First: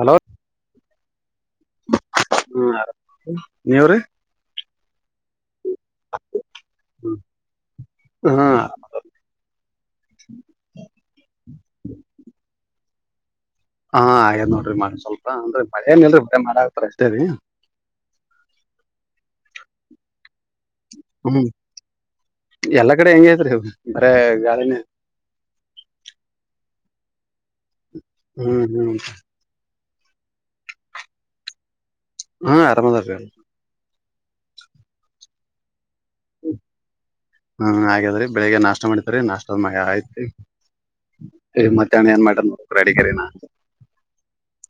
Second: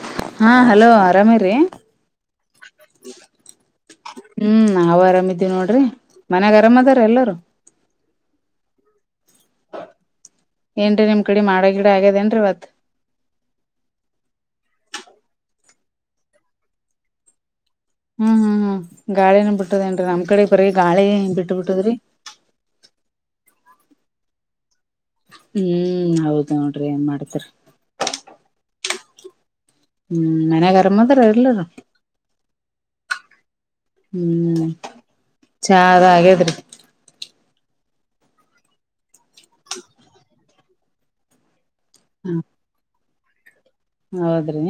Hello ಹಾ hello ಆರಾಮೀರಿ. ಹ್ಮ ನೀವ್ರಿ ಹ್ಮ್ ನಾವು ಆರಾಮ ಇದೀವಿ ನೋಡ್ರಿ ಮನ್ಯಾಗ ಆರಾಮ್ ಅದಾರ ಎಲ್ಲಾರೂ. ಹ್ಮ್. ಏನ್ರೀ ನಿಮ್ಮ್ ಕಡೆ ಮಾಡ ಗಿಡ ಆಗ್ಯದೇನ್ರೀ ಇವತ್ತ. ಹಾ ಆಗ್ಯದ ನೋಡ್ರಿ ಮ್ಯಾಮ್ ಸ್ವಲ್ಪ ಅಂದ್ರೆ ಮಳಿ ಏನಲ್ರಿ [unintelligible] ಮಾಡ್ತರ ಅಷ್ಟರಿ. ಹ್ಮ್ ಹ್ಮ್ ಹ್ಮ ಗಾಳಿನ ಬಿಟ್ಟದೇನ್ರಿ ನಮ್ ಕಡೆ ಬರೇ ಗಾಳಿ ಹ್ಮ್ ಬಿಟ್ಟ ಬಿಟ್ಟದ್ರಿ. ಎಲ್ಲಾ ಕಡೆ ಹೆಂಗೆ ಆದ್ರಿ ಅದ್ ಬರೇ ಗಾಳಿನೇ. ಹ್ಮ್ ಹೌದ್ ನೋಡ್ರಿ ಏನ್ ಮಾಡ್ತರಿ. ಹ್ಮ್, ಹ್ಮ್ ಹ್ಮ್ ಮನ ಗರಮದರ ಇಲ್ಲರು. ಹಾ ಆರಾಮದರಾ. ಹ್ಮ್ ಚ ಹಾಗೇದ್ರಿ. ಹ್ಮ್ ಹಾಗಾದ್ರೀ ಬೆಳಿಗ್ಗೆ ನಾಷ್ಟ ಮಾಡತರಿ ನಾಷ್ಟದ ಮ ಐತ್ರಿ. ಮತ್ತೆ ಮಧ್ಯಾಹ್ನ ಏನ್ ಮಾಡಿರಿ. [inaudible] ಹೌದ್ರಿ.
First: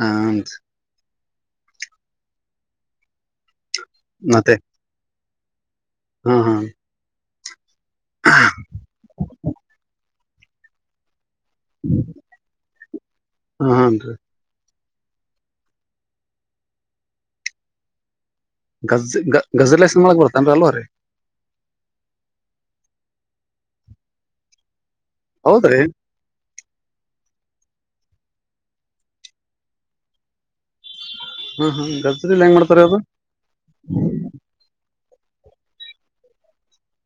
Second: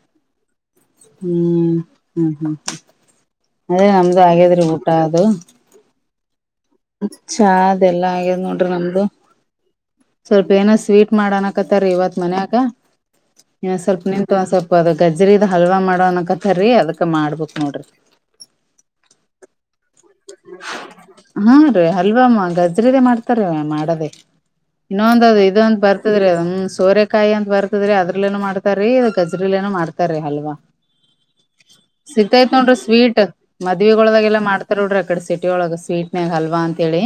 ಹ- ಹ್ಮ್ ಹ್ಮ್ ಹ್ಮ್ ಅದೇ ನಮ್ದು ಹಾಗಗಾದ್ರಿ ಊಟ ಅದು. ಹ್ಮ ಹಾ- ಚಾ ಅದ ಎಲ್ಲಾ ಆಗ್ಯದ್ ನೋಡ್ರಿ ನಮ್ದು. ಸ್ವಲ್ಪ ಏನ ಸ್ವೀಟ್ ಮಾಡಣಕತ್ತಾರೀ ಇವತ್ ಮನ್ಯಾಗ ಹ್ಮ್ ಇನ್ನ ಹನ್ರಿ ಸ್ವಲ್ಪ. ಸ್ವಲ್ಪ ಅದ ಗ್ಜರಿದ ಹಲ್ವಾ ಮಾಡೋನಕಥರಿ ಅದಕ್ ಮಾಡ್ಬಕ್ ನೋಡ್ರಿ. ಗಜ್ ಗಜ ಲೈಸನ್ ಮಾಡಳಗ್ ಬರ್ತೇನ್ರಿ ಅಲ್ವ ರೀ. ಹಾ ರೀ ಅಲ್ವಾ ಗಜ್ರದೇ ಮಾಡ್ತಾರೀ ಮಾಡದೆೇ ಇನ್ನೊಂದದು ಇದೊಂದ್ ಹೌದ್ರಿ ಬರ್. ತದೀ್ ಸೋರೆಕಾಯಿ ಅಂತ ಬರ್ತದ್ರೀ ಅದ್ರಲೇನನು ಮಾಡ್ತಾರೀ ಗಜ್ರಲ್ಲೇನನು ಮಾಡ್ತಾರೀ ಅಲ್ವಾ. [unintelligible] ಗಜ್ಜರಿಲ್ ಸೀತಯತ್ ಹೆಂಗ್ ನೋಡ್ರಿ ಮಾಡ್ತಾರ ಅದು ಸ್ವೀಟ್ ಮದ್ಗದಾಗೆಲ್ಲಾ ಮಾಡ್ತ. ನೋಡ್ರಿ ಕಡೆ ಸಿಟಿ ಒಳ ಸ್ವೀಟ್ ನಾಗ ಹಲ್ವಾ ಅಂತ ಹೇಳಿ.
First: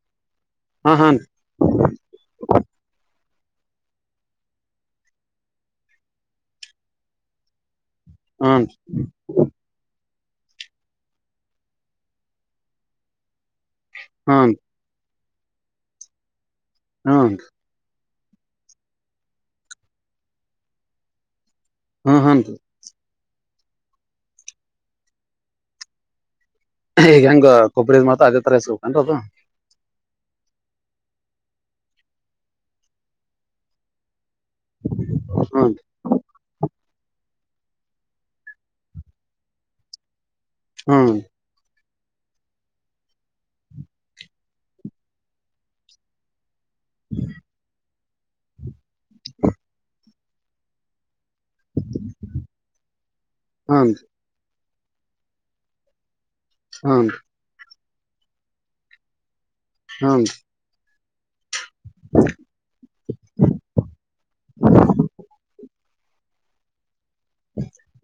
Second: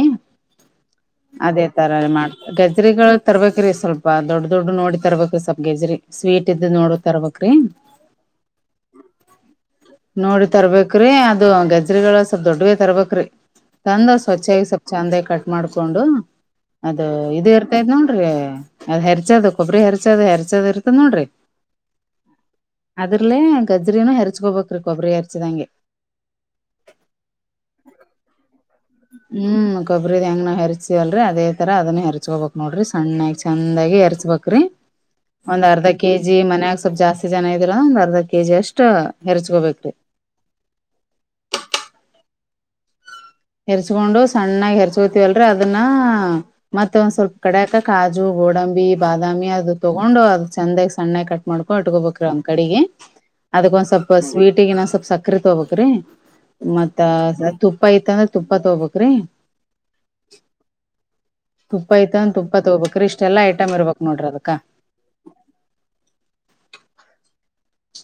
ಹಾ ಹಾ- ಅದೇ ತರ ಮಾಡ್ತ ಗಜ್ರಿಗಳು ತರ್ಬೇಕೇ್ರೀ ಸ್ವಲ್ಪ ದೊಡ್ಡ ದೊಡ್ಡ ನೋಡಿ ತರ್ಬೇಕೇ್ರಿ ಸ್ವಲ್ಪ ಗಜ್ರಿ. ಸ್ವೀಟ್ ಇದ್ದ ನೋಡ ತರ್ಬ್ರಿ. ಹ್ಮ- ನೋಡಿ ತರ್ಬೇಕೇ್ರಿ ಅದು ಗಜ್ರಗಳು ಸ್ವಲ್ ದೊಡ್ವ ತರ್ಬೇಕ್ರಿ. ತಂದ ಹ್ಮ್ ಸ್ವಚ್ಛಗ ಸ್ವಲ್ ಚಂದಾಗಿ ಕಟ್ ಮಾಡ್ಕೊಂಡು ಅದು ಹ್ಮ್ ಇದೇ. ್ ನೋಡ್ರಿ ಅದ್ ಹೆರಚದು ಕೊಬ್ಬರಿ ಹೆರಚದು ಹೆರ್ಚದು್ ಇರ್ತ ನೋಡ್ರಿ. ಹಾ ಹಾ ರೀ- ಅದ್ರಲೇ ಗಜ್್ರನ ಹರ್ಚ್ಕೋಬೇಕ್ರೀ ಕೊಬ್ಬರಿ ಹರ್ಚಿದಂಗೆ. ಈಗ ಹೆಂಗ ಕೊಬ್ಬರಿದ್ ಮಾತ್ರ ಅದ ತರ ಸಕ ಅಂತ ಅದು. ಹ್ಮ್ ಕೊಬ್ಬ್ರದ ಹೆಂಗ ನಾವು ಹೆರ್ತೀವಲ್ರಿ ಅದೇ ತರ ಅದನ್ನ ಹೆರ್ಚ್ಕೋಬೇಕಕ್ ನೋಡ್ರಿ ಸಣ್ಣಾಗಿ ಚಂದಾಗಿ ಎ ಹೆರ್ಸ್ಬೇಕಕ್. ್ರಿ ಒಂದ್ ಹ್ಮ್ ಅರ್ಧ. ಕೆ ಜಿ ಮನ್ಯಾಗ ಸ್ವಲ್ಪ್ ಜಾಸ್ತಿ ಜನ ಇದಿಲ್ಲಾ ಒಂದ್ ಅರ್ಧ ಕೆ ಜಿ ಅಷ್ಟ ಹೆರ್ಚ್ಕೋಬೇಕೇ್ರೀ. ಹ್ಮ್- ಎರ್ಚ್ಕೊಂಡು ಸಣ್ಣಾಗಿ ಎರ್ಚ್ಕೋತಿವಲ್ರ ಅದನ್ನ ಮತ್ತೆ ಒಂದ್ ಸ್ವಲ್ಪ ಕಡಕಕ್. ಕಾಜು ಗೋಡಂಬಿ ಬಾದಾಮಿ ಅದು ತೊಗೊಂಡು ಅದು ಚಂದಾಗ ಸಣ್ಣ ಕಟ್ಟ. ಮಾಡ್ಕೊಂಡ ಉಟ್ಕೋಬೇಕ್ರ ಒಂದ್ ಕಡೆಗೆ ಅದಕ್ ಒಂದ ಹ್ಮ್ ಸ್ವಲ್ಪ ಸ್ವೀಟಗ ಸ್ವಲ್ಪ ಸಕ್ಕ. ಸಕ್ರೆ ತೊಬಕ್್ರಿ ಮತ್ತ ಹ್ಮ್ ತುಪ್ಪ ತ್ತ ಅಂದ್ರ ತುಪ್ಪ ತಗಬಕ್್ರಿ. ಹ್ಮ- ತುಪ್ಪ ಐ್ತ ಅಂದ ತುಪ್ಪ ತಗೋಬೇಕಕ್್ರಿ ಇಷ್ಟ ಎಲ್ಲ ಐಟ್ ಇರ್ಬೇಕಕ್ ನೋಡ್ರಿ ಅದಕ.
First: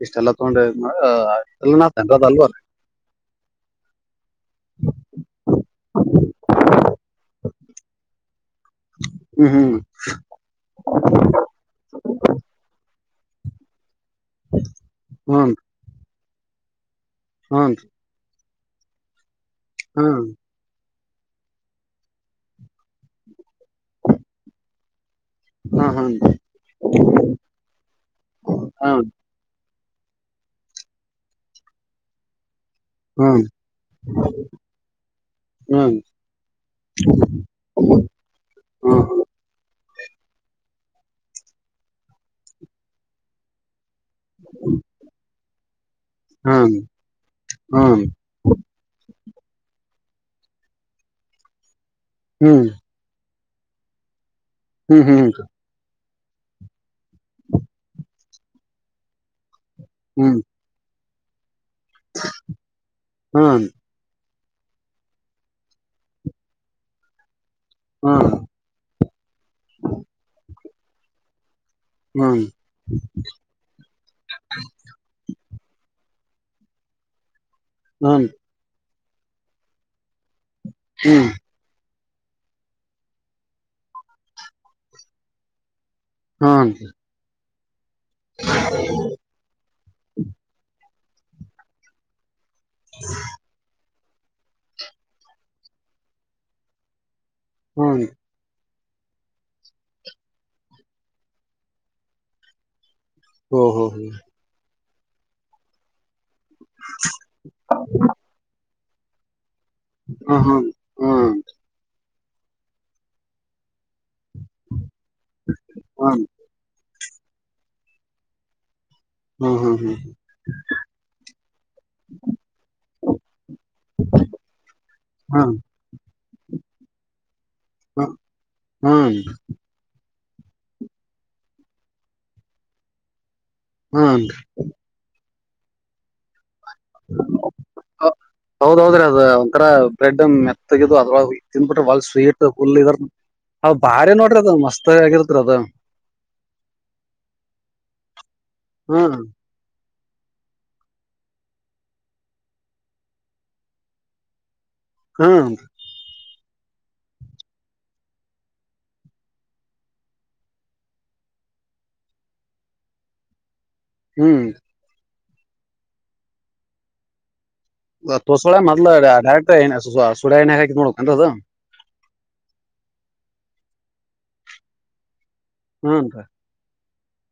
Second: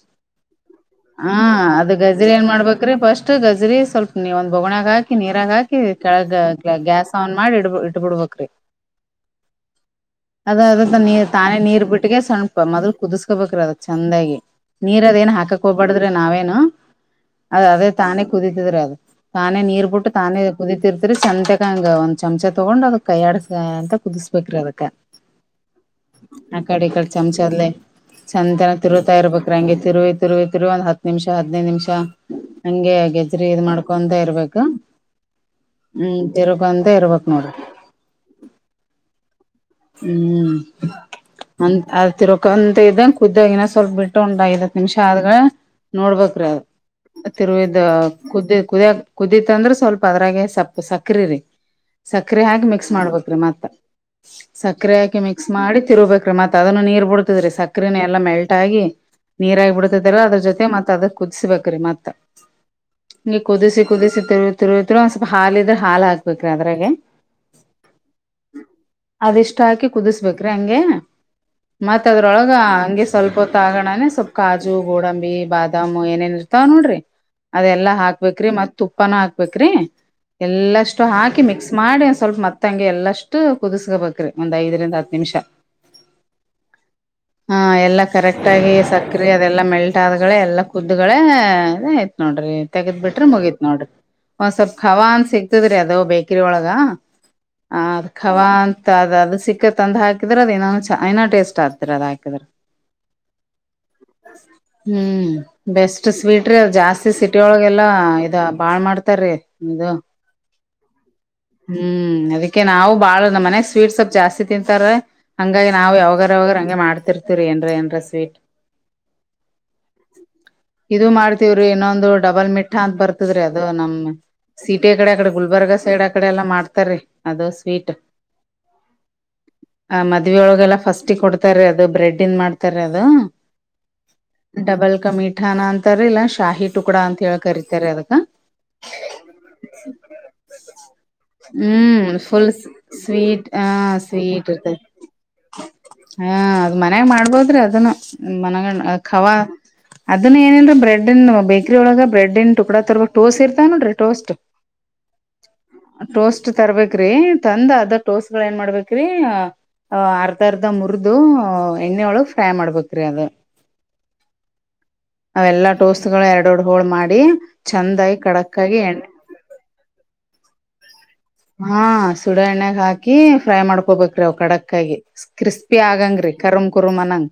ಇಷ್ಟೆಲ್ಲ ತಗೊಂಡೆ ಎಲ್ಲ ನಾತನ್ ಅದ ಅಲ್ವರ. ಬ್ರೆ ಫಸ್ಟ್ ಗಜರಿ ಸ್ವಲ್ಪ ನೀ ಒ. ಬೊಗಣಾಗ ಹಾಕಿ ನೀರಾಗ ಹಾಕಿ ಕೆಳಗ್ಗ ಗ್ಯಾಸ್ ಆನ್ ಮಾಡಿ ಇ ಇಟ್ಟಬ ಬಿಡ್ಬಕ್್ರಿ. ಹ್ಮ್ ಹ್ಮ್- ಅದ ಅದ ನೀ ತಾನೇ ನೀರ್ ಬಿಟ್ಟಿಗೆ ಸ್ವಣಪ ಮೊದ್ಲು ಕುದಿಸಕೋಬೇಕ್ರ ಅದ ಚಂದಾಗಿ. ನೀರ್ದ ಏನ್ ಹ್ಮ್ ಹಾಕಕ್ ಹೋಗ್ಬಾರಡಿದ್ರಿ ನಾವೇನು ಅದ್ ಹ್ಮ್ ಅದೇ ತಾನೇ ಕುದತಿದ್ರಿ ಅದ. ತಾನೇ ನೀರ್ ಬಿಟ್ಟು ಹ್ಮ್ ತಾನೇ. ಕುದೀತಿರ್ತರಿ ಚೆತ್ಯಾಕ ಹಂಗೆ ಚಮಚ ತಗೋಂಡ ಒಂದ್ ಚಮಚಾ ತೊಗೊಂಡ್ ಅದ ಕೈಯ್ಯಾಡಸ ಅಂತ ಕುದಿಸ್ಬೇಕ್ರಿ ಅದಕ್ ಹ್ಮ್ ಹ್ಮ್ ಆ ಕಡೆ ಈ ಕಡೆ ಚಮಚದಲ್ಲೇ ಚೇತೆನ ಹ್ಮ್ ತಿರುತಾ ಇರ್ಬೇಕ್ರ ಹಂಗೆ ತಿರು ತಿರುವ ತಿರುವ ಅದ ಹತ್ತು ನಿಮಿಷ ಹದಿನೈದು ನಿಮಿಷಾ ಹಗೆ ಹ್ಮ್ ಗೆಜ್ರಿ ಇ ಮಾಡ್ಕೊಂತ ಇರ್ಬೇಕ ಹ್ಮ್ ತಿರುಕೋಂತ ಇರ್ಬೇಕ್ ನೋಡ್ರಿ ಹುಂ ಹುಂ ಹುಂ ಅಂತ ಅದ ತಿರಕೊಂತ ಇದ್ದಂಗ ಕುದ್ದಾಗಿನ ಸ್ವಲ್ಪ ಬಿ ಒಂದ ಐದತ್ ಹತ್ತ ನಿಮಿಷ ಆದಗಳೇ ನೋಡಬೇಕರಿ ಅ ತಿರವಿದ ಹ್ಮ್ ಕುದ್ದ ಕುದಿಯ ಕುದೀತ್ ಅಂದ್ರ ಸ್ವಲ್ಪ ಅದ್ರಾಗೆ ಸಪ್ಪು ಸಕ್ರೆ ರೀ ಸಕ್ಕರೆೆ ಹ್ಮ್ ಹಾಕಿ ಹ್ಮ್ ಮಿಕ್ಸ್ ಮಾಡ್ಬೇಕ್ರೀ ಮತ್ತ ಸಕ್ಕರೆೆ ಹಾಕಿ ಹ್ಮ್ ಹ್ಮ್ ಮಿಕ್ಸ್ ಮಾಡಿ ತಿರುಬೇಕ ಮತ್ ಅದನ್ನ ನೀರ್ ಬಿಡ್ತಿದ್ರೀ ಸಕ್ರೆ ಎಲ್ಲಾ ಮೆಲ್ಟ್ ಆಗಿ ನೀರ್ ಆಗಿ ಬಿಡ್ತಿದರ ಹ್ಮ್ ಹ್ಮ್ ಹ್ಮ್ ಅದ್ರ ಜೊತೆ ಮತ್ ಅದ ಕುದಿಸಬೇಕ್ರೀ ಮತ್ತ ಕುದಿಸಿ ಕುದಿಸಿ ತಿರುವ ತಿರುವಿರ ಒಂದು ಸ್ವಲ್ಪ ಹಾಲಿದ್ರ ಹಾಲ ಹಾಕ್ಬೇಕ್ರೀ ಅದ್ರೆ ಹುಂ ಅದಿಷ್ಟಾ ಹಾಕಿ ಕುದಿಸ್ಬೇಕ್ರಿ ಹಂಗೆ ಮತ್ತ ಹ್ಮ್ ಅದ್ರೊಳಗ ಹಂಗೆ ಸ್ವಲ್ಪ ಹೊತ್ತ ಆಗಣಾನನೆ ಸೊಪ್ ಕಾರಾ ಕಜು ಗೋಡಂಬಿ ಬಾದಾಮ್ ಏನೇನ್ ಇರ್ತಾವ ನೋಡ್ರಿ ಅದೆಲ್ಲಾ ಹ್ಮ್ ಹಾಕ್ಬೇಕ್ರಿ ಮತ್ತ ತುಪ್ಪನ ಹಾಕ್ಬೇಕ್ರಿ ಎಲ್ಲಷ್ಟು ಹ್ಮ್ ಹಾಕಿ ಮಿಕ್ಸ್ ಮಾಡಿ ಒಂದ ಸ್ವಲ್ಪ ಮತ್ತ ತಂಗಿ ಎಲ್ಲಷ್ಟು ಕುದಿಸಕಬೇಕ್ರಿ ಒಂದ್ ಐದರಿಂದ ಹತ್ ನಿಮಿಷ ಹುನರೀ ಹಾ ಎಲ್ಲಾ ಕರೆಕ್ಟ್ ಆಗಿ ಸಕ್ಕ ಅದೆಲ್ಲಾ ಮೆಲ್ಟ್ ಆದಗಳೆ ಎಲ್ಲಾ ಕುದ್ಗಳೇ ಅ ಆಯತ್ ನೋಡ್ರಿ ತೆಗದ್ ಬಿಟ್ರಿ ಮುಗೀತ್ ನೋಡ್ರಿ ಒಂದ್ ಸ್ವಲ್ಪ್ ಖವಾ ಅನ್ ಸಿಗ್ತದ್ರಿ ಅದ ಬೇಕ್ರಿ ಒಳಗ ಆ ಹ್ಮ್ ಅ ಖವಾ ಅಂತ ಅದ್ ಸಿಕ್ಕ ತಂದ್ ಹಾಕಿದ್ರ ಅದ ಇನ ಚನ ಟೇಸ್ಟ್ ಆಗ್ತರ ಅದ ಹಾಕಿದ್ರ ಹೂ ಹೋ ಹೋ ಹುಂ ಬೆಸ್ಟ್ ಅಷ್ಟ್ ಸ್ವೀಟ್ ರೀ ಅ ಜಾಸ್ತಿ ಸಿಟಿಳಗೆಲ್ಲಾ ಇ ಬಾಳ್ ಮಾಡ್ತಾರೀ ಇದು ಹಾ ಹಾ ಹಾ ಹ್ಮ್ ಅದಕ್ಕೆ ನಾವು ಬಾಳ ನಮ್ಮ ಮನೆ ಸ್ವೀಟ್ಸ್ ಸೇ ಜಾಸ್ತಿ ತಿಂತಾರ ಹಂಗಾಗಿ ನಾವವು ಹ್ಮ್ ಯಾವಾಗರಾವಾಗ ಹಂಗೆ ಮಾಡ್ತಿರ್ತಿವರಿ ಏನ್ರ ಏರ ಸ್ವೀಟ್ ಹುಂ ಇದು ಮಾಡ್ತವ್ರಿ ಇನ್ನೊಂದು ಡಬಲ್ ಮಿಟ್ಟ ಅಂತ ಬರ್ತದ್ರಿ ಅದು ನಮ್ಮ ಸೀಟೆ ಕಡೆ ಆಕಡೆ ಹ್ಮ್ ಗುಲ್ಬರ್ಗಾ ಸೈಡ್ ಆಕಡೆ ಎಲ್ಲಾ ಮಾಡ್ತಾರೀ ಅದು ಸ್ವೀಟ್ ಹುಂ ಆ ಮದವಿಒಳಗೆಲ್ಲ ಫಸ್ಟಿ ಕೊಡ್ತಾರೀ ಅದು ಬ್ರೆಡ್ ಇನ್ ಮಾಡ್ತಾರ ಅದು ಹುಂ ಡಬಲ್ ಕಮೀಠಾನಾ ಅಂತಾರಿ ಇಲ್ಲಾ ಶಾಹಿ ಟುಕ್ಡಾ ಅಂತ ಹೇಳ ಕರಿತಾರಿ ಅದಕ್ಕ ಹೌದೌದ್ರಿ ಅದ ಒಂದ ತರಾ ಬ್ರೆಡ್ ಮೆತ್ತಗಿದು ಅದರೊಳಗ ತಿಂದನ್ಬಿಟ್ರೆ ಒಳಗ ಹ್ಮ್ ಸ್ವೀಟ್ ಫುಲ್ ಪುಲ್ ಸ್ವೀಟ್ ಅದ ಹ ಬಾರಿ ನೋಡ್ರಿ ಸ್ವೀಟ್ ಅದ ಇರ್ತೈತಿ ಮಸ್ತ್ ಆಗಿರ್ತ್ರಿ ಅದು ಹಾ ಅದ್ ಮನ್ಯಾಗ ಮಾಡ್ಬೋದ್ರಿ ಅದನ್ನು ಮನಗಂಡ ಹ್ಮ್ ಖವಾ ಅದನ್ನ ಏನೇನ್ರ ಬ್ರೆಡ್ ಇ ಬೇಕ್ರರಿ ಒಳಗ ಬ್ರೆಡ್ನ್ ಟುಡ ತರ್ಬೇಕ ಟೋಸ್ ಇರತಾವ ನೋಡ್ರಿ ಟೋಸ್ಟ್ ಹುಂ ಟೋಸ್ಟ್ ತರ್ಬೇಕ ರೀ ತಂದ ಅದ ಟೋಸ್ಟ ಏನ್ ಮಾಡ್ಬೇಕ್ರಿ ಅಹ ಅರ್ಧ ಅರ್ಧ ಮುರಿದು ಎಣ್ಣೆೊಳಗ್ ಫ್ರೈ ಮಾಡ್ಬೇಕ್ರಿ ಅದ ಹುಂ ಅವೆಲ್ಲಾ ಟೋಸ್ ಗಳು ಎರಡು ಎರಡ್ ಹೋಳು ಮಾಡಿ. ಚಂದಾಗಿ ತೋ ಸಳ ಕಡಕ್ಕಾಗಿ ಮದ್ ಎಣ್ಣೆ ಡರೆಕ್ಟ ಸು್ಯೋ ಎಂತ. [inaudible] ಹಾ ಸುಡ ಎಣ್ಣಾಗ ಹಾಕಿ ಫ್ರೈ ಮಾಡ್ಕೊಬೇಕ್ರಿ ಅವ ಕಡಕ್ಕಾಗಿ ಕ್ರಿಸ್ಪಿ ಹ್ಮ್ ಆಗಂಗ್ರಿ. ಕರಂ ಕರು ಮ ನಂಗ.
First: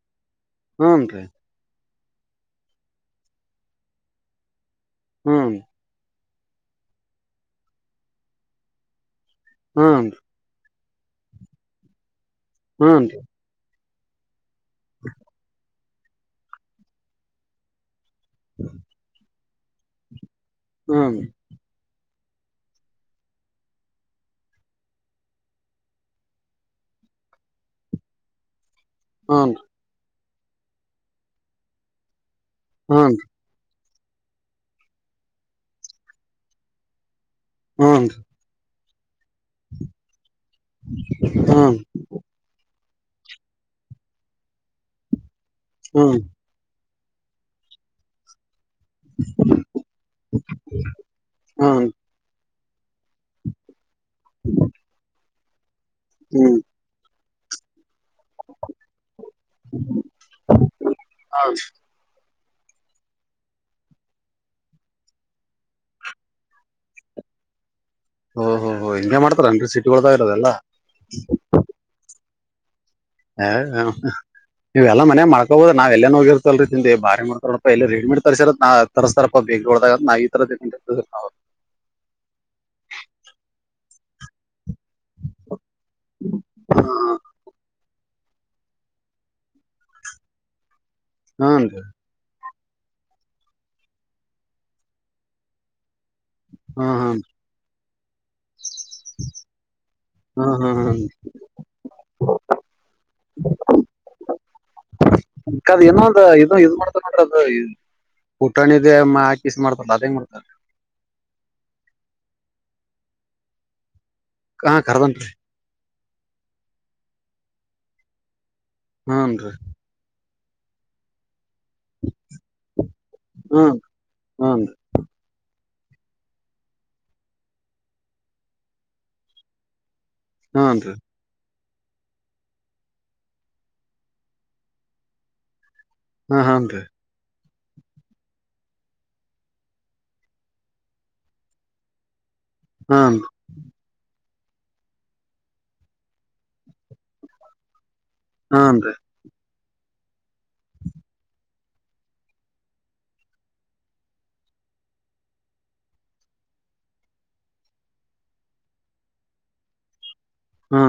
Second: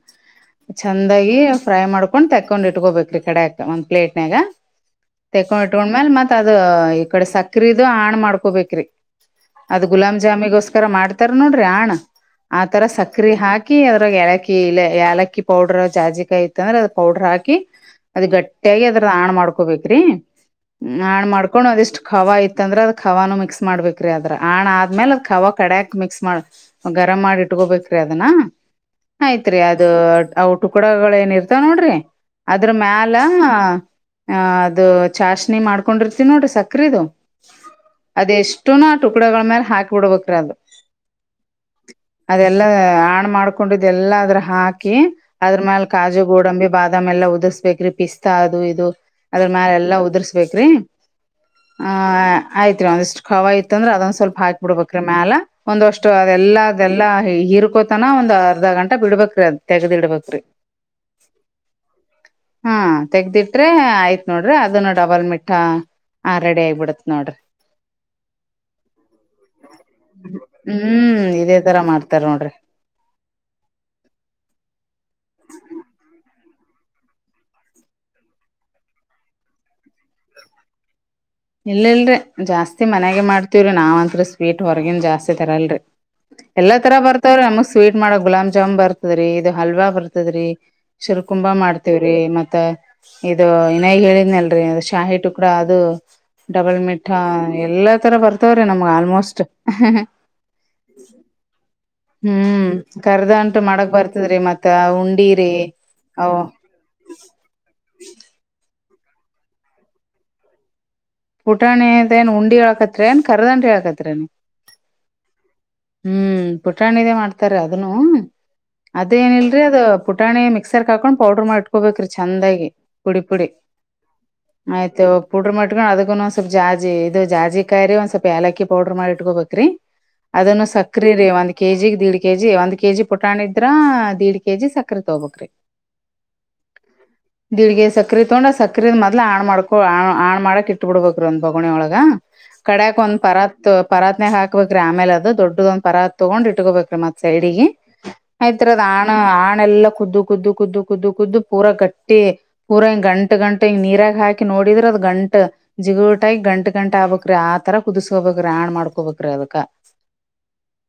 ಹ್ಮ್ ರೀ ಚಂದಾಗಿ ಫ್ರೈ ಮಾಡ್ಕೊಂಡ್ ತಕೊಂಡ್ ಇಟ್ಕೋಬೇಕ್ರೀ ಕಡೆಕ ಒಂದ್ ಪ್ಲೇಟ್ನ್ಯಾಗ. ಹ್ಮ್ ತೆಕೊಂಡ್ ಇಟ್ಕೊಂಡ್ಮ್ಯಲ್ ಮತ್ ಅದ ಈ ಕಡೆ ಸಕ್ರದುು ಹಣ ಮಾಡ್ಕೊಬೇಕ್ರಿ. ಅದ್ ಹ್ಮ್ ಗುಲಾ್ ಜಾಮಿಗೋಸ್ಕರ ಮಾಡ್ತಾರ ನೋಡ್ರಿ ಆಣ ಆತರ ಹ್ಮ್ ಸಕ್ರೆ ಹಾಕಿ. ಹಕಿ ಅದ್ರಾಗ ಏಲಕ್ಕಿ ಇಲ್ಲ ಏಲಕ್ಕಿ ಪೌಡರ್ ಜಾಜಿಕಾಯಿ ಇತ್ತ ಅಂದ್ರೆ ಅದರ ಪೌಡರ್ ಹಾಕಿ. ಅದ ಗಟ್ಟಿಯಾಗಿ ಅದ್ರ ಹಾಣ ಮಾಡ್ಕೊಬೇಕ್ ರೀ ಹ್ಮ್ ಹಾಣು ಮಾಡ್. ಕೊಣೊ ಅದಿಷ್ಟು ಖಾವ ಇತ್ತು ಅಂದ್ರೆ ಅದ್ ಖಾವನು ಮಿಕ್ಸ್ ಮಾಡ್ಬೇಕ್ರೀ ಅದ್ರ ಹಾಣ ಆದ್ಮೇಲೆ ಕಾವ ಕಡೆಯಾಕ್ ಮಿಕ್ಸ್ ಮಾಡ. ಗರಮ್ ಮಾಡಿ ಇಟ್ಕೋಬೇಕ್ರೀ ಅದನ್ನ. ಆಯ್ತಾ ಹ್ಮ್ ಹ್ಮ್ ರೀ ಅದು ಅವು ಟುಕುಡಗಳೇನು ಇರ್ತಾವೆ ನೋಡ್ರಿ. ಅದ್ರ ಹ್ಮ್ ಮ್ಯಾಲ. ಹ ಅದು ಚಾಷಣಿ ಮಾಡ್ಕೊಂಡಿ ಇರ್ತೀವಿ ನೋಡ್ರಿ ಸಕ್ಕರಿದು. ಹೂ- ದೇಷ್ಟುನು ಆ ಟುಕುಡಗಳ ಮೇಲೆ ಹಾಕಿ ಬಿಡ್ಬೇಕ್ರ ಅದು. ಹ್ಮ್ ಅದೆಲ್ಲಾ ಹಣ ಮಾಡ್ಕೊಂಡಿದೆಲ್ಲ ಅದ್ರ ಹಾಕಿ ಅದ್ರ ಮ್ಯಾಲ ಹ್ಮ್ ಕಾಜು ಗೋಡಂಬಿ ಬಾದ. ಅದ ಮೆಲ್ಲ ಉದ್ರಿಸ್ಬೇಕ್ರಿ ಪಿಸ್ತಾ ಅದು ಇದು. ದು ಅದ್ರ ಮ್ಯಾಲ ಎಲ್ಲಾ ಉದ್ರಿಸ್ಬೇಕ್ರಿ ಹ್ಮ್ ಆ ಆ. ಆಯ್ತ್ರಿ ಒಂದಿಷ್ಟ ಖವ ಇತಾಂದ್ರೆ ಅದೊಂದು ಸ್ವಲ್ಪ ಹಾಕಿ ಬಿಡ್ಬೇಕ್ರಿ ಮ್ಯಾಲ ಒಂದ್ಅಷ್ಟು ಅದೆಲ್ಲ. ಅದೆಲ್ಲಾ ಹೀರ್ಕೋತನ ಒಂದ್ ಅರ್ಧ ಘಂಟೆ ಬಿಡ್ಬೇಕ್ರಿ ತೆಗದಿಡ್ಬೇಕು. ಹ- ಹಾ ತೆಗದಿಟ್ರೆ ಆಯ್ತ್ ನೋಡ್ರಿ ಅದನ್ನು ಡಬಲ್ ಮಿಟ್ಟ. ಹಾ ರೆಡಿ ಆಗ್ಬೀಡುತೆ ನೋಡ್ರಿ. ಓ ಓ ಇದನ್ನೇ ಮಾಡ್ತಾರೇನ್ರಿ ಸಿಟಿಒಳಗೆ ಇರೊರೇಲ್ಲ. ಹ್ಮ್ ಇದೇ ತರ ಮಾಡ್ತಾರೆ ನೋಡ್ರಿ. ಹ - ನೀವುವೆಲ್ಲ ಮನೆಯಾಗ ಮಾಡ್ಕೋಬೋದ ನಾವ್ ಎಲ್ಲೆನೋ ಹೋಗಿರ್ತಲ್ರಿ ತಿಂದು ಬಾರಿ ಮಾಡ್ತಾರಪ್ಪ ಎಲ್ಲಿ ರೆಡಿಮೇಡ್ ತರಿಸರೇನೊ ಅಂತ. ತರಿಸ್ತ್ತಾರಪ್ಪ ಬೇಕರಿ ಒಳದಾಗ ನಾ ನಾವ್ ಈ ತರ ತಿಂತ ನಾವು. ಇಲ್ಲ ಇಲ್ರೀ ಜಾಸ್ತಿ ಮನೆಯಾಗ ಮಾಡ್ತ್ವ್ರೀ ನಾವ್ ಅಂದ್ರು. ಸ್ವೀಟ್ ಹೊರಗಿನ್ದ್ ಜಾಸ್ತಿ ತರಲ್ಲರೀ ಎಲ್ಲಾ ತರ ಬರ್ತಾವ್ರೀ ನಮಗಾ ಸ್ವೀಟ್ ಮಾಡೋ ಬರಗಿ ಗುಲಾಬ್. ಜಾಮ್ ಬರ್ತದ್ರೀ ಇದು ಹಲ್ವಾ ಬರ್ತದ್ರೀ ಚಿಲುಕುಂಬಾ ಮಾಡ್ತೇವೀ. ರೀ ಮತ್ತ ಇದು ಇನೖಲ್ ಹೇಳಿದ್ನಲ್ರೀ ಅದು ಶಾಹಿ ಟುಕುಡ ಅದು. ಡಬಲ್ ಹ್ಮ್ ಮಿಠಾ ಹ್ಮ್ ಎಲ್ಲಾ ತರ ಬರ್ತವ್ರೀ ನಮ್ಗೆ ಆಲ್ಮೋಸ್ಟ್. ಅ ಹ್ಮ್ ಹ್ಮ್- ಹ್ಮ್ ಕರ್ದ ಅಂಟ್ ಮಾಡಕ್ಕಾ ಬರ್ತದ್ರೀ ಮತ್ತ ಉಂಡಿರೀ ಅವು. ಹೊ ಪುಟಾಣಿದ ಮಾಕಿಸ್ ಮಾಡಬೇಕು ಅದ ಹೆಂಗ್ ಮಾಡ್ತಾರ. ಪುಟಾಣಿ ಅದೇನ್ ಉಂಡಿ ಹಾಕತ್ರೇನ್ ಕರದಂಟ್ರಿ ಹಾಕ್ತಿರೇನ್ ನೀ. ಹಾ ಕರದಂಟ್ರಿ ರೀ. ಹ್ಮ್ ಪುಟಾಣಿದೆೇ ಮಾಡ್ತಾರ ಅದನ್ನು ಹ್ಮ್ ಅದೇನಿಲ್ರೀ ಅದ್. ಪುಟಾಣಿ ಮಿಕ್ಸರ್ ಹಾಕೊಂಡು ಪೌಡರ್ ಮಾಡಿ ಇಟ್ಕೋಬೇಕ್ರಿ ಚಂದಾಗಿ ಪುಡಿ ಪುಡಿ ಹ್ಮ್ ಹ್ಮ್ ಆ. ಇದ್ ಪೌಡರ್ ಮಾಡಿಕೊಂಡ ಅದ್ದಕನು ಒಂದ್ ಸ್ವಲ್ಪ ಜಾಜಿ ಇದು ಜಾಜಿ ಕಾಯಿ ರೀ ಒಂದ ಸ್ವಲ್ಪ ಏಲಕ್ಕಿ ಪೌಡರ್ ಮಾಡಿ ಇಟ್ಕೊ ಬೇಕ್ರೀ. ಅದನ್ನು ಹ್ನ್ರಿ ಸಕ್ಕರಿ ರೀ ಒಂದ್. ಕೆಜಿ ದೀಡ್ ಕೆಜಿ ಒಂದ್ ಕೆಜಿ ಪುಟಾಣ ಇದ್ರ ದೀಡ್ ಕೆಜಿ ಸಕ್ಕರಿ ತಕೊಬೇಕ್ರಿ. ಆ ಹಾ ರೀ- ದಿಲ್ಗೆ ಸಕ್ಕರಿ ತಗೊಂಡ್ ಆ ಸಕ್ಕರಿಲ್ಲಿ ಮೊದ್ಲ ಆಣ್ ಮಾಡ್ಕೊ ಆಣ್ ಮಾಡೊಕ್ಕೆ ಇಟ್ಬೀಕ್ರೀ ಒಂದ್ [unintelligible] ಕಡ್ಯಾಕ್ ಒಂದ್ ಹನ್ ಪರಾತ್ ಪರಾತ್ನ್ಯಾಗ ಹಾಕ್ಬೇಕ್ರಿ ಆಮೇಲೆ ಅದ್. ದೊಡ್ಡದೊಂದ್ ಪರಕ್ ತಕೊಂಡ್ ಇಟ್ಕೋಬೇಕ್ರೀ ಮತ್ತ್ ಸೈಡಿಗೆ ಆಯ್ತರೀ ಹನ್ರಿ ಹಾಣಿ. ಆ ಹಣೆಲ್ಲಾ ಕುದು ಕುದು ಕುದು ಕುದು ಕುದು ಪೂರ ಗಟ್ಟಿ. ಪುರ ಹಿಂಗ ಗಂಟ್ ಗಂಟ್ ಹಿಂಗ ನೀರಾಗ ಹಾಕಿ ನೋಡಿದ್ರೆ ಅದ್ ಗಂಟ್. ಜಿಗುಟಾಗಿ ಗಂಟ್ ಗಂಟ್ ಆಗ್ಬೇಕ್ರೀ ಆ ತರ ಕುದಿಸ್ಕೋಬೇಕ್ರೀ ರಣ್ ಮಾಡ್ಕೊಬೇಕ್ರೀ ಅದಕ್ಕ. ಹಾ.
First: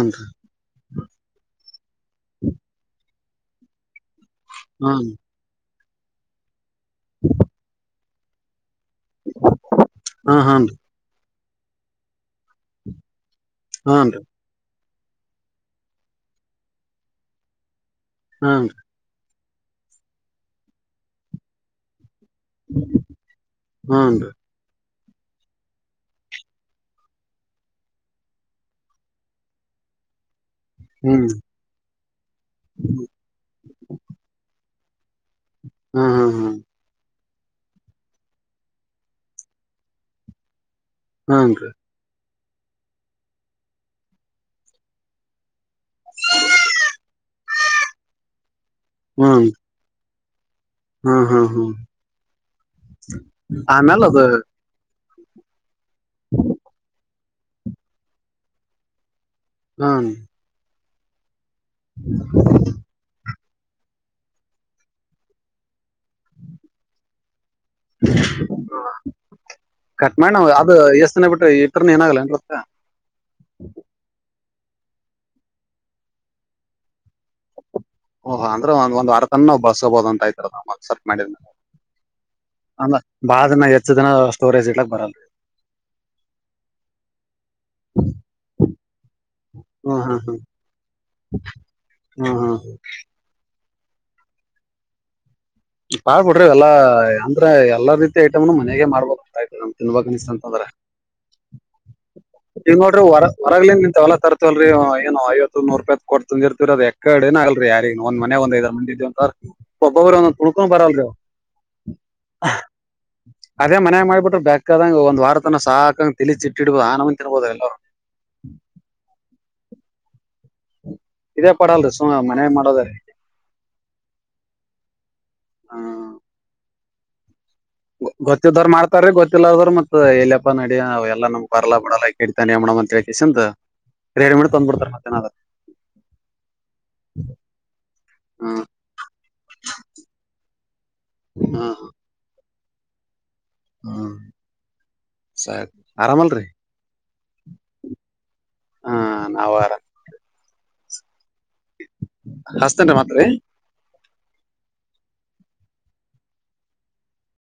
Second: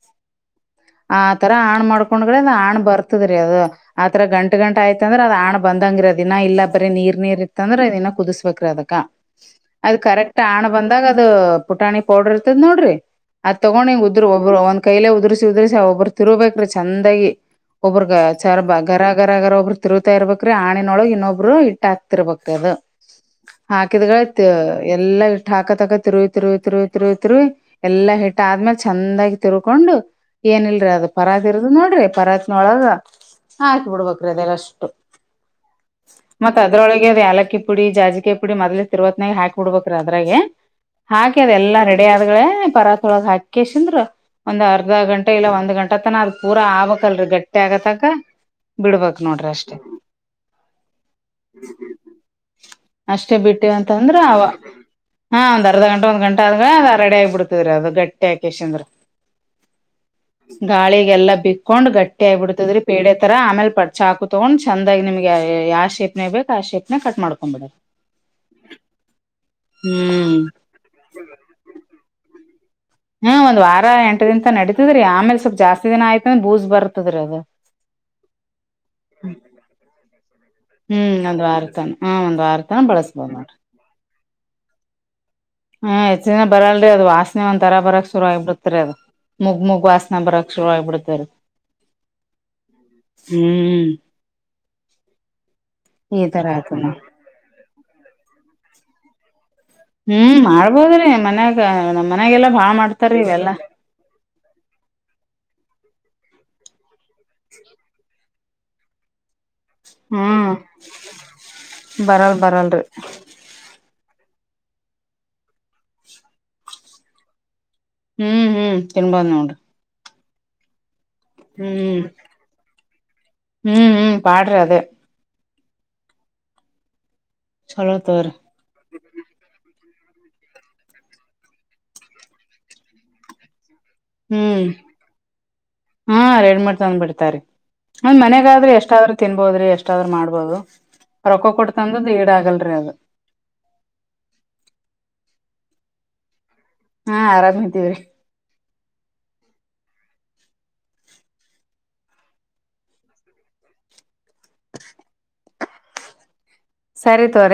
ಆತರ ಹಣ್ ಮಾಡ್ಕೊಂಡ್ಗಳೆ ಅ ಹಣ್ ಬರ್ತದ್ರೀ ಅದು ಆತರ ಗಂಟ ಗಂಟ ಆಯ್ತ ಹನ್ ಅಂದ್ರೆ ಅದ ಹಣ್. ಬಂದಂಗ್ರಿ ಅ ದಿನ ಇಲ್ಲ ಬರೀ ನೀರ್ ನೀರ್ ಇತ್ತ ಅಂದ್ರೆ ಆದೀನ ಕುದಿಸ್ಬೇಕ್ರಿ ಅದಕ್ಕ. ಅದ್ ಹ ಕರೆಕ್ಟ್ ಹಾಣ ಹನ್ರಿ ಬಂದಾಗ ಅದ ಪುಟಾಣಿ ಪೌಡರ್ ಇರ್ತದ ನೋಡ್ರಿ ಅದ ತಗೊಂಡ್ ಇಗ ಉದ್. ಹನ್ರಿ ಒಬ್ರು ಒಂದ್ ಕೈಲೆ ಉದುರಿಸಿ ಉದುರಿಸಿ ಒಬ್ಬರು ತಿರುಬೇಕ್ರೀ ಚೆಂದಾಗಿ ಒಬ್ಬ್ರಗ ಚಾರ್ ಹನ್ ಬಾಗ್. ಗರ ಗರ ಗರ ಒಬ್ರು ತಿರುತ್ತಾ ಇರ್ಬೇಕ್ರೀ ಹಾಣಿನೊಳಗ್ ಇನ್ನೊಬ್ರು ಇಟ್ಟಾಕಿ. ತ್ತರಬಕ್ತ ಅದು ಹಾಕಿದ್. ಹನ್ರಿ ಎಲ್ಲಾ ಇಟ್ಟು ಹಾಕತಾಕ ತಿರು ತಿರು ತಿರು ತಿರು ತಿ ಎಲ್ಲಾ ಹಿಟ್ಟ ಆದ್ಮೇಲೆ. ಚಂದಾಗಿ ತಿರ್ಕೊಂಡು ಏನಲ್ರಿ ಅದ ಹ್ಮ್ ಪರ ಇರು. ಅದು ನೋಡ್ರಿ ಪರತ್ನೊಳಗ ಹಾಕ್ ಬಿಡ್ಬ್ರೀ ಅದೆಲ್ಲ ಅಷ್ಟು. ಹ್ಮ್. ಅದ್ರೊಳಗೆ ಅದ್ ಆಲಕ್ಕಿ ಪುಡಿ ಜಾಜಕಿ ಪುಡಿ ಮೊದ್ಲಿ ತಿರ್ವತ್ನಾಗ ಹಾಕ್ಬ ಬಿಡ್ಬೇಕ್ರೀ ಅದರ್ಗೆ. ಹಾಕಿ ಹ್ಮ್ ಅದ ಎಲ್ಲಾ ರೆಡಿ ಆದ್ಳೆ ಪರತೊಳಗ್ ಹಾಕಿ. ಕೇಶ್ ಅಂದ್ರರು ಒಂದ್ ಅರ್ಧ ಗಂಟೆ ಇಲ್ಲ ಒಂದ್ ಗಂಟೆ ತನ ಅದ ಪೂರ ಆಗ್ಬಕ್ಲಲ್ರಿ ಗಟ್ಟಿ. ತ್ಯಗ ತಾಗ ಬಿಡ್ಬಕ್ ಹ್ಮ್ ನೋಡ್ರಿ ಹನ್ರಿ ಅಷ್ಟೇ. ಹ್ಮ್ ಹ್ಮ್ ಅಷ್ಟೇ ಬಿಟ್ಟೆ ಆಮೇಲೆ ಅಂತಂದ್ರ ಅದು ಅವ. ಹಾ ಒಂದ್ ಅರ್ಧ ಗಂಟಾ ಒಂದ್ ಗಂಟೆ ಅ ಅ ರೆಡಿ ಆಗ್ಬಿಡ್ತವ್ರ ಅದು ಗಟ್ಟಿ ಆಕೇಶ ಅಂದ್ರ. ಹಾ ಗಾಳಿಗೆಲ್ಲಾ ಬಿಕ್ಕೊಂಡ್ ಗಟ್ಟಿ ಆಗ್ಬಿಡ್ತದ್ರಿ ಪೇಡೆ ತರ ಆಮೇಲ್ ಪಡ್ತ. ಚಾಕು ತೊಗೊಂಡ್ ಚಂದಾಗಿ ನಿಮಗೆ ಯಾವ ಶೇಪ್ನೇ ಬೇಕು ಆ ಶೇಪ್ನಗ ಕಟ್ ಮಾಡ್ಕೊಂಡ್ ಬಿಡಿ. ಕಟ್ ಮಾಡ ಹ್ಮ್ ಅದು ಎಷ್ಟ ದಿನ ಬಿಟ್ರೆ ಇತರ್ನ ಏನಾಗಲ್ಲ ಏನ್ತ್ತ. ಹ್ಮ್ ಒಂದ್ ವಾರ ಎಂಟ ದಿನಾ ನಡಿತತದ್ರೀ ಆಮೇಲೆ ಸ್ವಲ್ಪ ಜಾಸ್ತಿ ದಿನ ಆಯ್ತ ಅಂದ ಬೂಜಸ್ ಬರ್ತದ್ರರಿ ಅದು. ಓಹಾ ಅಂದ್ರ ಒಂದುವಾರ ತಾನಾ ನಾವು ಬಳಸಬಹುದು ಅಂತ ಆಯ್ತು ಹ್ಮ್ ಒಂದ್ ಆಗದ್ರೆ. ವಾರತನ ಹಾ ಒಂದ್ ವಾರತನ ಅಂದ ಬಳಸ್ಬೋದ್ ಬಾಳ ನೋಡ್ರಿ ದಿನ ಹೆಚ್ಚ ದಿನ ಸ್ಟೋರೇಜ್ ಇಡ್ಲಕ್ ಬರ್ಲಾ. ಹ್ಮ್ ಹೆಚ್ಚ ದಿನ ಬರಲ್ರಿ ಅದು ವಾಸನೆ ಒಂತರ ಬರಕ್ ಶುರು ಆಗಿ ಬಿಡ್ತರಿ ಅದು ಮುಗಗ್ ಮುಗಗ್ ವಾಸನೆ ಬರಕ್ ಶುರು. [unintelligible] ಹಾ. ಹ್ಮ್ ಈ ಬಾಳ್ ಬಿಡ್ರಿ ತರ ಎಲ್ಲಾ ಆತದ ಅಂದ್ರ ಎಲ್ಲಾ ರೀತಿ ಐಟಮ್ನು ಮನೆಗೆ ಮಾಡ್ಬೋಂತ ಆತ್ ಹ್ಮ್ ನಮ್. ಮಾಡ್ಬೋದ್ರಿ ಮನ್ಯಾಗ ನಮ್ ಮನ್ಯಾಗೆಲ್ಲಾ ಈಗ ಬಾಳ್ ನೋಡ್ರಿ ಮಾಡ್ತಾರೀ ಇವೆಲ್ಲಾ ಹೊರಗ್ಲಿಂದ ಇಂತವವು ಎಲ್ಲಾ. ಲ್ರಿ ಏನು ಐವತ್ತು ನೂ ರೂಪಾಯತ್ ಕೊಡ್ತಂದಿರ್ತವರಿ ಅದ ಎಕಡ ಏ ಆಗಲ್ರಿ ಯಾರ ಒಂದ್. ಒಂದೇಂತ ಒಬ್ಬೊರು ಒಂದ ಹ್ಮ್ ಕುುಳ್ಕ ಬರಲ್ರಿ. ಬರಲ್ ಬರಲ್ರಿ ಅದೇ ಮನೆ ಮಾಡ್ಬ ಬಿಟ್ಟ್ರ ಬೇಕಾದಂಗ ಒಂದ ವಾರತನ ಸಾಕಂಗ ತಿಳಿ ಇಟ್ಟಿಡ್ಬಹದು ಆನಂದ ತಿನ್ಬಹುದು ಎಲ್ಲರು. ಹ್ಮ್ ಹ್ಮ್ ತಿನ್ನಬಹುದು ನೋಡ್ರಿ. ಇದೇ [unintelligible] ಹ್ಮ್ ಸುಮ್ನೆ ಮನೇಲಿ ಮಾಡೋದ್ರ. ಹ್ಮ್ ಹ್ಮ ಪಾಡ್ರಿ ಅದೇ ಚಲೋ ತೋರಿ ಗೊತ್ತಿದೋರು. ಗೊತ್ತಿಲ್ಲ ಅದರ್ ಮತ್ತತ್ ಎಲ್ಲಿಯಪ್ಪಾ ನಡಡಿ ಅವ ಎಲ್ಲ ನಮ್ಗ್ ಬರಲ್ಲಾ ಬಿಡಲ್ಲ ಕಿಡ್ತಾನೆ ಅ ಮಾಡಡ ಅಂತ ಹೇತತ್. ರೇಡಿ ಮಿ ತಂದ್ ಬಿಡ್ತಾರೆ ಮತ್ತೆನಾದೆ [unintelligible] ಹ್ಮ್, ರೆಡಿಮೇಡ ತಂದ್ ಬಿಡ್ತಾರೆ. ಒಂದ್ ಹ್ಮ್ ಮನೆಗಾದ್ರೆ ಎಷ್ಟಾದ್ರೂ ತಿನ್ಬೋದ್ರಿ, ಎಷ್ಟಾದ್ರರು ಮಾಡ್ಬೋದು ರೊಕ್ಕ ಕೊಟ್ಟ ಹ್ಮ್ ತಂದ ಈಡ ಆಗಲ್ರಿ ಅದು. ಹ್ಮ್, ಸರಿ ಆರಾಮಲ್ರಿ ಹಾ, ಆರಾಮಿದಿವ್ರೀ. ಹಾ ನಾವರ [unintelligible] ಹಸ್ತನ ಮಾತ್ರಿ [unintelligible] ಸರಿ ತೋಗರಿ